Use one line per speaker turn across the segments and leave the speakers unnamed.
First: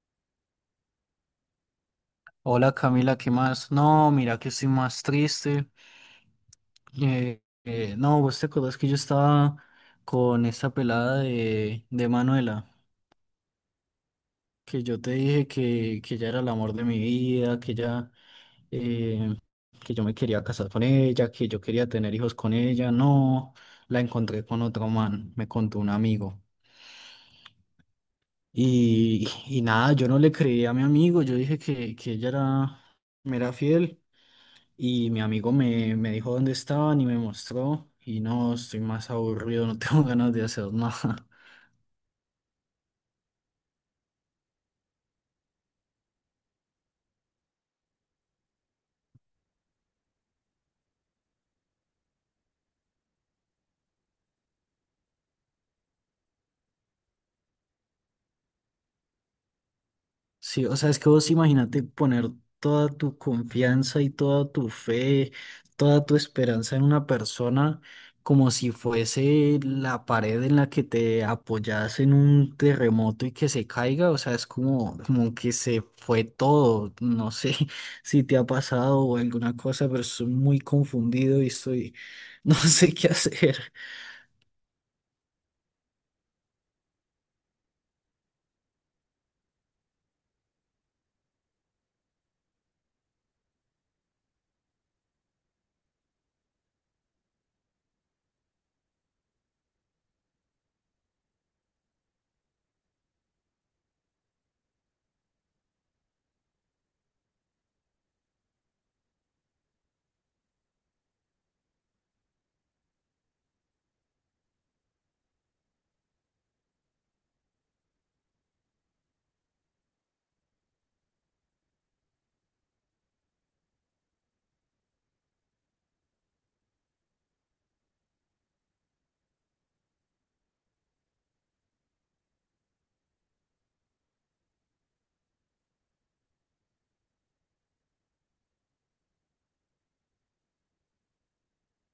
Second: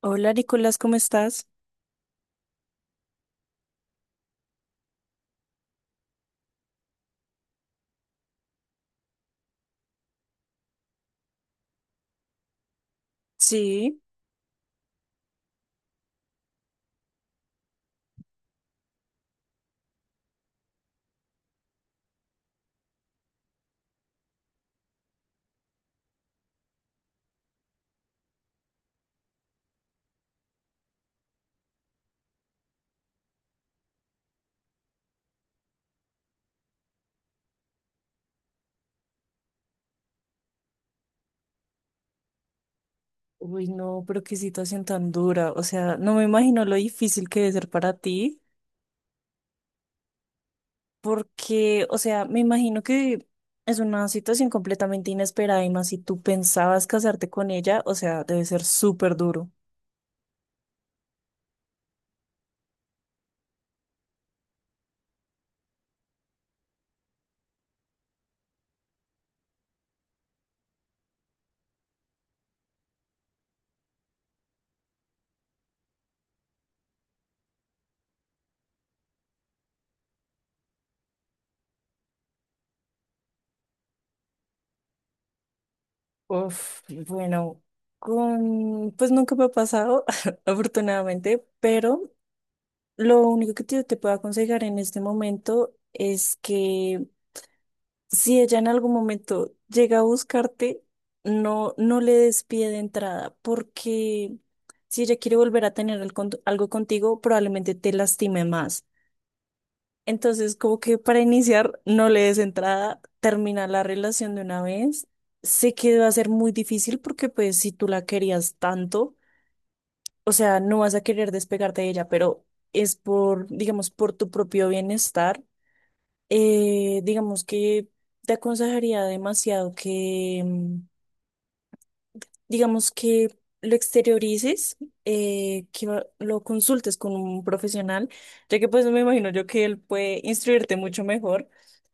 Hola Nicolás, ¿cómo estás?
Hola Camila, ¿qué más? No, mira que estoy más triste. No, vos te acordás que yo estaba con esta pelada de Manuela,
Sí.
que yo te dije que ella era el amor de mi vida, que ella, eh, que yo me quería casar con ella, que yo quería tener hijos con ella. No, la encontré con otro man, me contó un amigo. Y nada, yo no le creí a mi amigo, yo dije que ella era, me era fiel. Y mi amigo me dijo dónde estaban y me mostró. Y no, estoy más aburrido, no tengo ganas de hacer nada.
Uy, no, pero qué situación tan dura. O sea, no me imagino lo difícil que debe ser para ti, porque, o sea, me imagino que es una situación completamente inesperada y más si tú pensabas casarte con ella, o sea, debe ser súper duro.
Sí, o sea, es que vos imagínate poner toda tu confianza y toda tu fe, toda tu esperanza en una persona como si fuese la pared en la que te apoyas en un terremoto y que se caiga, o sea, es como, como que se fue todo, no sé si te ha pasado o alguna cosa, pero estoy muy confundido y estoy, no sé qué hacer.
Uf, bueno, con, pues nunca me ha pasado, afortunadamente, pero lo único que te puedo aconsejar en este momento es que si ella en algún momento llega a buscarte, no le des pie de entrada, porque si ella quiere volver a tener algo contigo, probablemente te lastime más. Entonces, como que para iniciar, no le des entrada, termina la relación de una vez. Sé que va a ser muy difícil porque pues si tú la querías tanto, o sea, no vas a querer despegarte de ella, pero es por, digamos, por tu propio bienestar, digamos que te aconsejaría demasiado que, digamos que lo exteriorices, que lo consultes con un profesional, ya que pues me imagino yo que él puede instruirte mucho mejor,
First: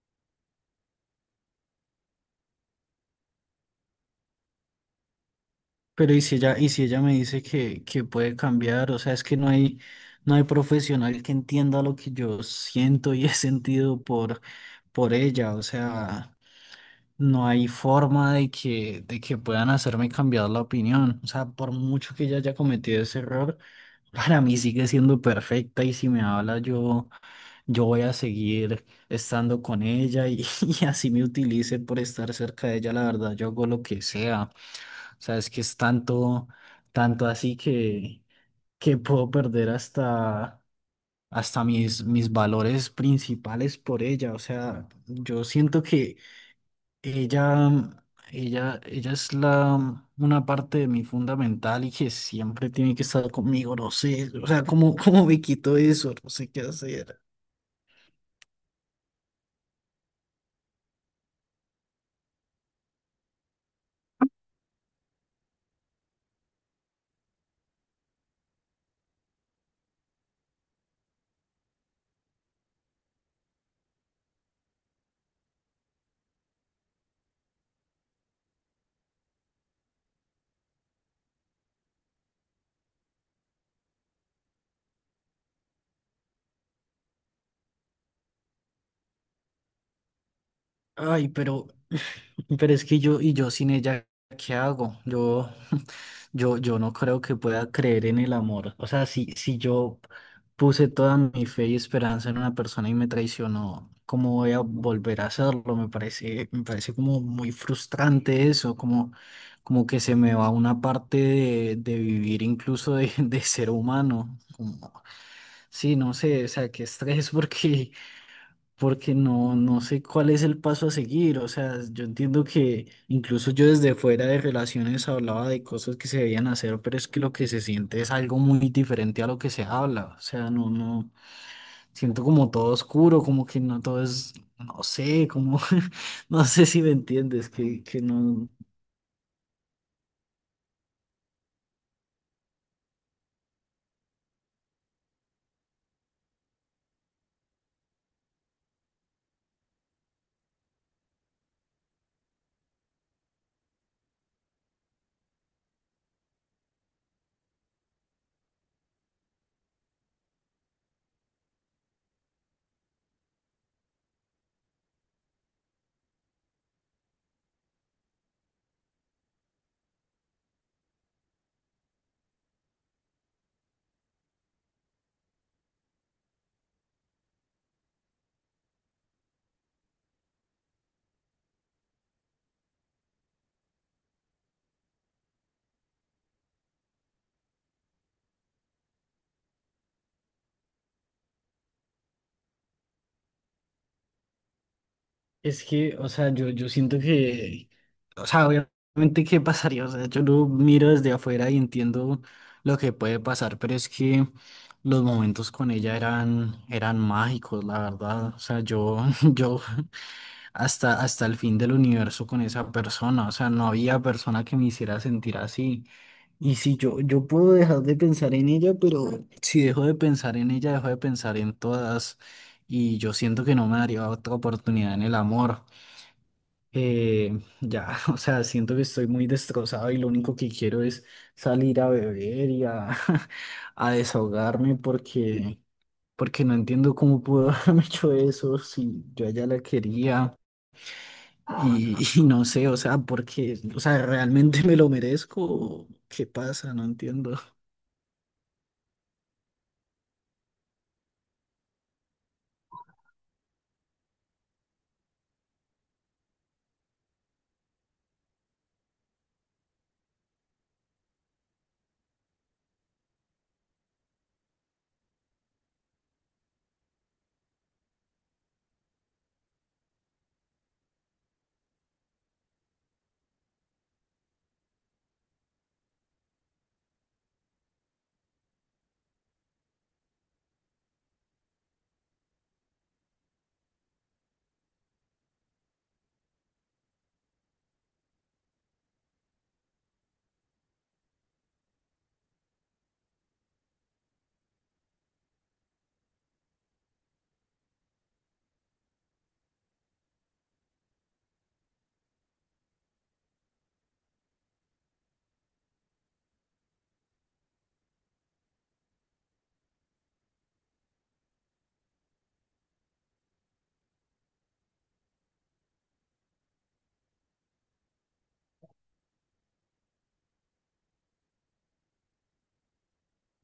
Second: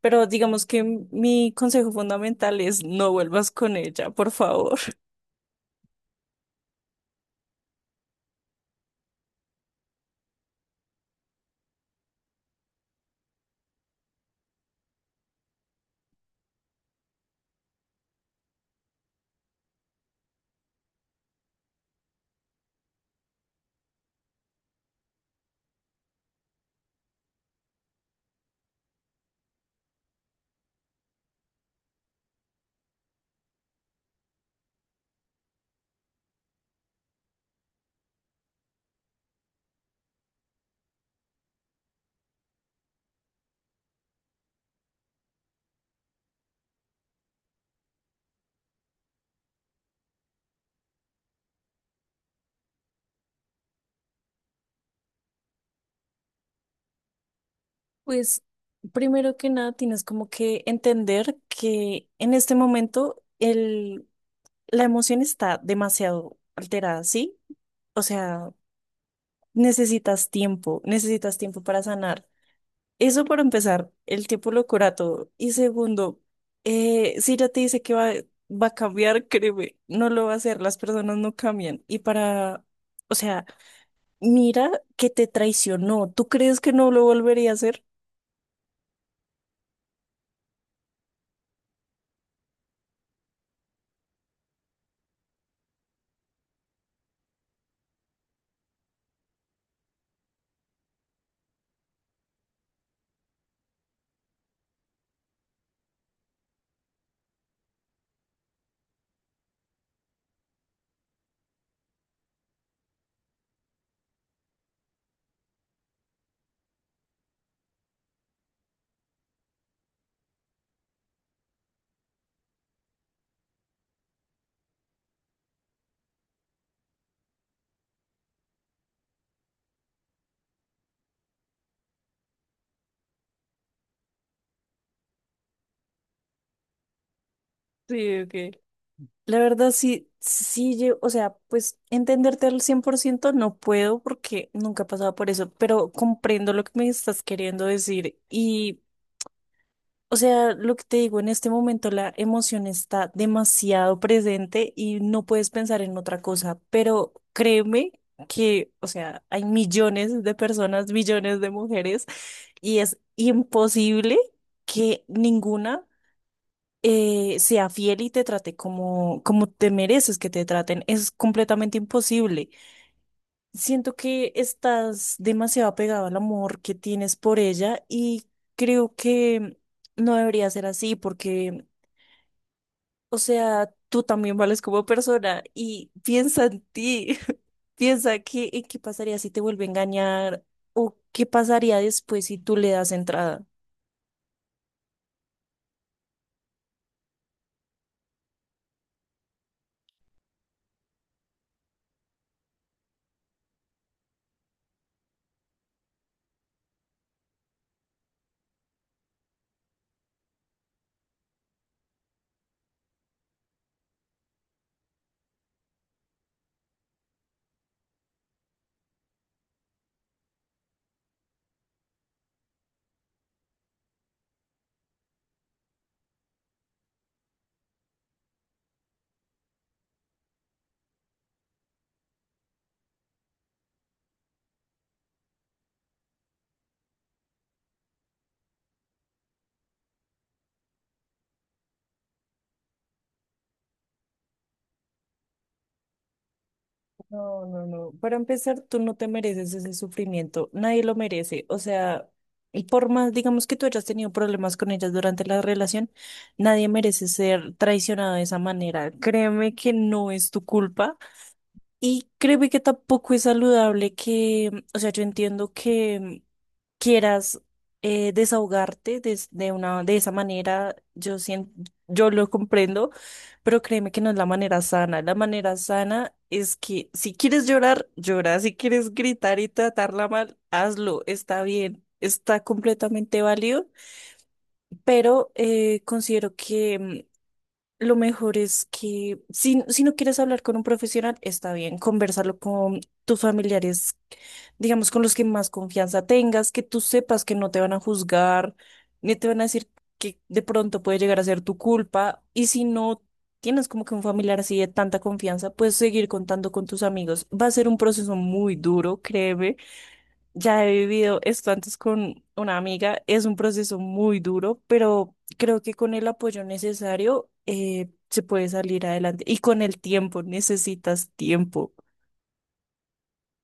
pero digamos que mi consejo fundamental es no vuelvas con ella, por favor.
Pero y si ella me dice que puede cambiar, o sea, es que no hay, no hay profesional que entienda lo que yo siento y he sentido por ella, o sea, no hay forma de de que puedan hacerme cambiar la opinión, o sea, por mucho que ella haya cometido ese error, para mí sigue siendo perfecta y si me habla yo, yo voy a seguir estando con ella y, y así me utilice por estar cerca de ella, la verdad, yo hago lo que sea. O sea, es que es tanto, tanto así que puedo perder hasta, hasta mis valores principales por ella. O sea, yo siento que ella, ella es la, una parte de mí fundamental y que siempre tiene que estar conmigo. No sé, o sea, ¿cómo, cómo me quito eso? No sé qué hacer.
Pues primero que nada tienes como que entender que en este momento la emoción está demasiado alterada, ¿sí? O sea, necesitas tiempo, necesitas tiempo para sanar. Eso para empezar, el tiempo lo cura todo. Y segundo, si ya te dice que va a cambiar, créeme, no lo va a hacer, las personas no cambian. Y para, o sea, mira que te traicionó. ¿Tú crees que no lo volvería a hacer?
Ay, pero es que yo, y yo sin ella, ¿qué hago? Yo, yo no creo que pueda creer en el amor. O sea, si yo puse toda mi fe y esperanza en una persona y me traicionó, ¿cómo voy a volver a hacerlo? Me parece como muy frustrante eso, como, como que se me va una parte de vivir incluso de, de ser humano. Como, sí, no sé, o sea, qué estrés, porque porque no, no sé cuál es el paso a seguir. O sea, yo entiendo que incluso yo desde fuera de relaciones hablaba de cosas que se debían hacer, pero es que lo que se siente es algo muy diferente a lo que se habla. O sea, no, no, siento como todo oscuro, como que no todo es, no sé, como, no sé si me entiendes, que
Sí, ok.
no.
La verdad, o sea, pues entenderte al 100% no puedo porque nunca he pasado por eso, pero comprendo lo que me estás queriendo decir. Y. O sea, lo que te digo, en este momento la emoción está demasiado presente y no puedes pensar en otra cosa, pero créeme que, o sea, hay millones de personas, millones de mujeres y es imposible que ninguna sea fiel y te trate como, como te mereces que te traten. Es completamente imposible. Siento que estás demasiado apegado al amor que tienes por ella y creo que no debería ser así porque, o sea, tú también vales como persona y piensa en ti, piensa que, en qué pasaría si te vuelve a engañar o qué pasaría después si tú le das entrada.
Es que, o sea, yo siento que, o sea, obviamente qué pasaría, o sea, yo lo miro desde afuera y entiendo lo que puede pasar, pero es que los momentos con ella eran, eran mágicos, la verdad, o sea, yo, yo hasta, hasta el fin del universo con esa persona, o sea, no había persona que me hiciera sentir así. Y si yo, yo puedo dejar de pensar en ella, pero si dejo de pensar en ella, dejo de pensar en todas. Y yo siento que no me daría otra oportunidad en el amor. Eh, ya, o sea, siento que estoy muy destrozado y lo único que quiero es salir a beber y a, a desahogarme porque, porque no entiendo cómo pudo haberme hecho eso si yo a ella la quería y, y no sé, o sea, porque, o sea, ¿realmente me lo merezco? O ¿qué pasa? No entiendo.
No,
O
no, no. Para empezar, tú no te mereces ese sufrimiento. Nadie lo merece. O sea, y por más, digamos que tú hayas tenido problemas con ellas durante la relación, nadie merece ser traicionado de esa manera. Créeme que no es tu culpa y créeme que tampoco es saludable que, o sea, yo entiendo que quieras, desahogarte de esa manera, yo lo comprendo, pero créeme que no es la manera sana. La manera sana es que si quieres llorar, llora. Si quieres gritar y tratarla mal, hazlo. Está bien, está completamente válido, pero considero que, lo mejor es que si no quieres hablar con un profesional, está bien, conversarlo con tus familiares, digamos, con los que más confianza tengas, que tú sepas que no te van a juzgar, ni te van a decir que de pronto puede llegar a ser tu culpa. Y si no tienes como que un familiar así de tanta confianza, puedes seguir contando con tus amigos. Va a ser un proceso muy duro, créeme, ya he vivido esto antes con una amiga. Es un proceso muy duro, pero creo que con el apoyo necesario, se puede salir adelante. Y con el tiempo, necesitas tiempo.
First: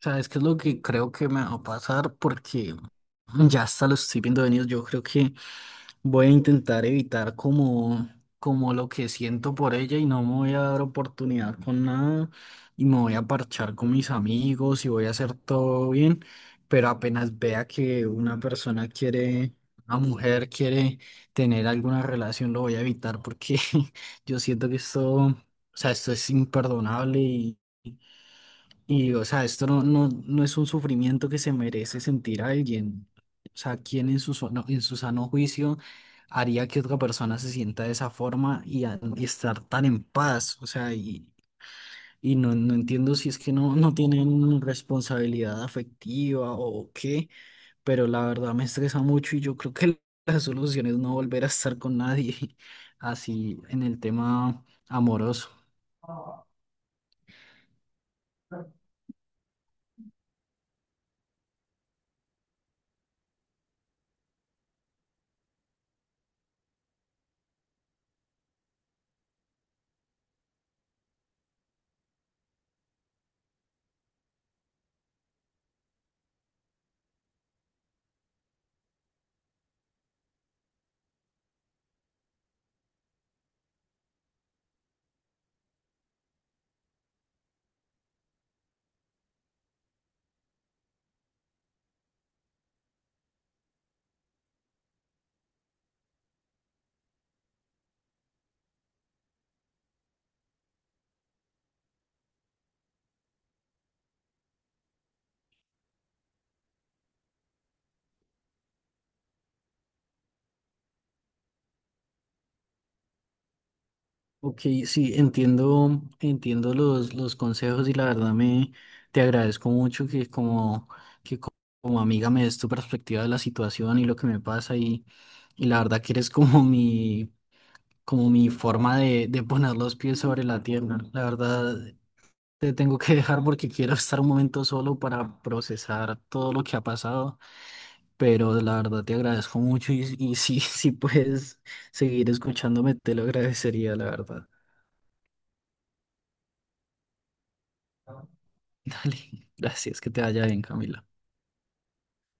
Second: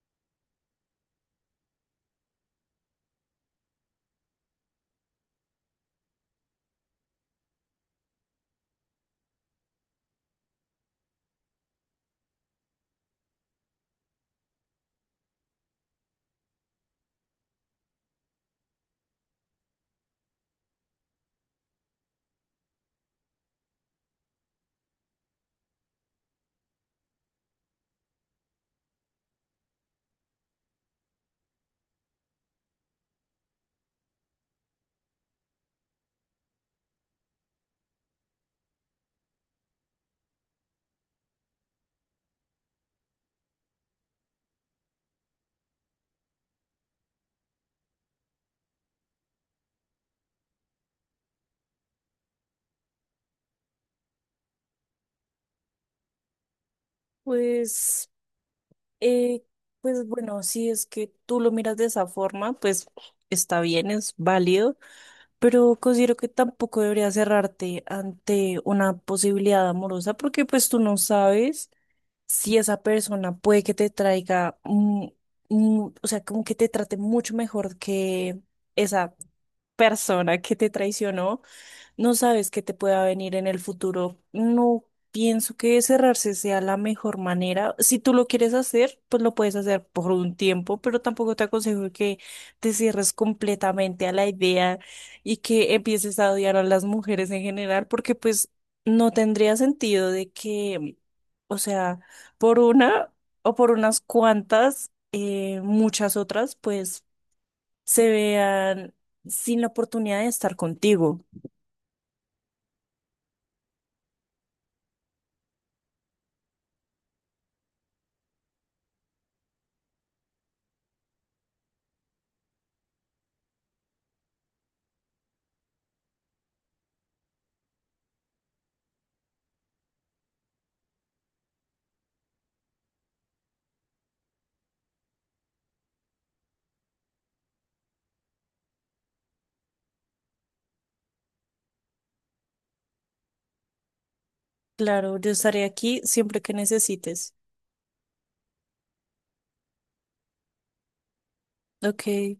sea, es que es lo que creo que me va a pasar porque ya hasta lo estoy viendo venir. Yo creo que voy a intentar evitar como, como lo que siento por ella y no me voy a dar oportunidad con nada y me voy a parchar con mis amigos y voy a hacer todo bien, pero apenas vea que una persona quiere, una mujer quiere tener alguna relación, lo voy a evitar porque yo siento que esto, o sea, esto es imperdonable y, o sea, esto no, no, no es un sufrimiento que se merece sentir a alguien. O sea, ¿quién en su, so- no en su sano juicio haría que otra persona se sienta de esa forma y, a- y estar tan en paz? O sea, y no, no entiendo si es que no, no tienen responsabilidad afectiva o qué, pero la verdad me estresa mucho y yo creo que la solución es no volver a estar con nadie así en el tema amoroso.
Pues, eh, pues bueno, si es que tú lo miras de esa forma, pues está bien, es válido, pero considero que tampoco deberías cerrarte ante una posibilidad amorosa porque pues tú no sabes si esa persona puede que te traiga, o sea, como que te trate mucho mejor que esa persona que te traicionó, no sabes qué te pueda venir en el futuro. No pienso que cerrarse sea la mejor manera. Si tú lo quieres hacer, pues lo puedes hacer por un tiempo, pero tampoco te aconsejo que te cierres completamente a la idea y que empieces a odiar a las mujeres en general, porque pues no tendría sentido de que, o sea, por una o por unas cuantas, muchas otras, pues se vean sin la oportunidad de estar contigo.
Ok, sí, entiendo, entiendo los consejos y la verdad me te agradezco mucho que como, que co- como amiga me des tu perspectiva de la situación y lo que me pasa y la verdad que eres como mi forma de poner los pies sobre la tierra. La verdad te tengo que dejar porque quiero estar un momento solo para procesar todo lo que ha pasado, pero la verdad te agradezco mucho y si, si puedes seguir escuchándome te lo agradecería, la verdad.
Claro, yo estaré aquí siempre que necesites.
Dale, gracias, que te vaya bien, Camila.
Ok,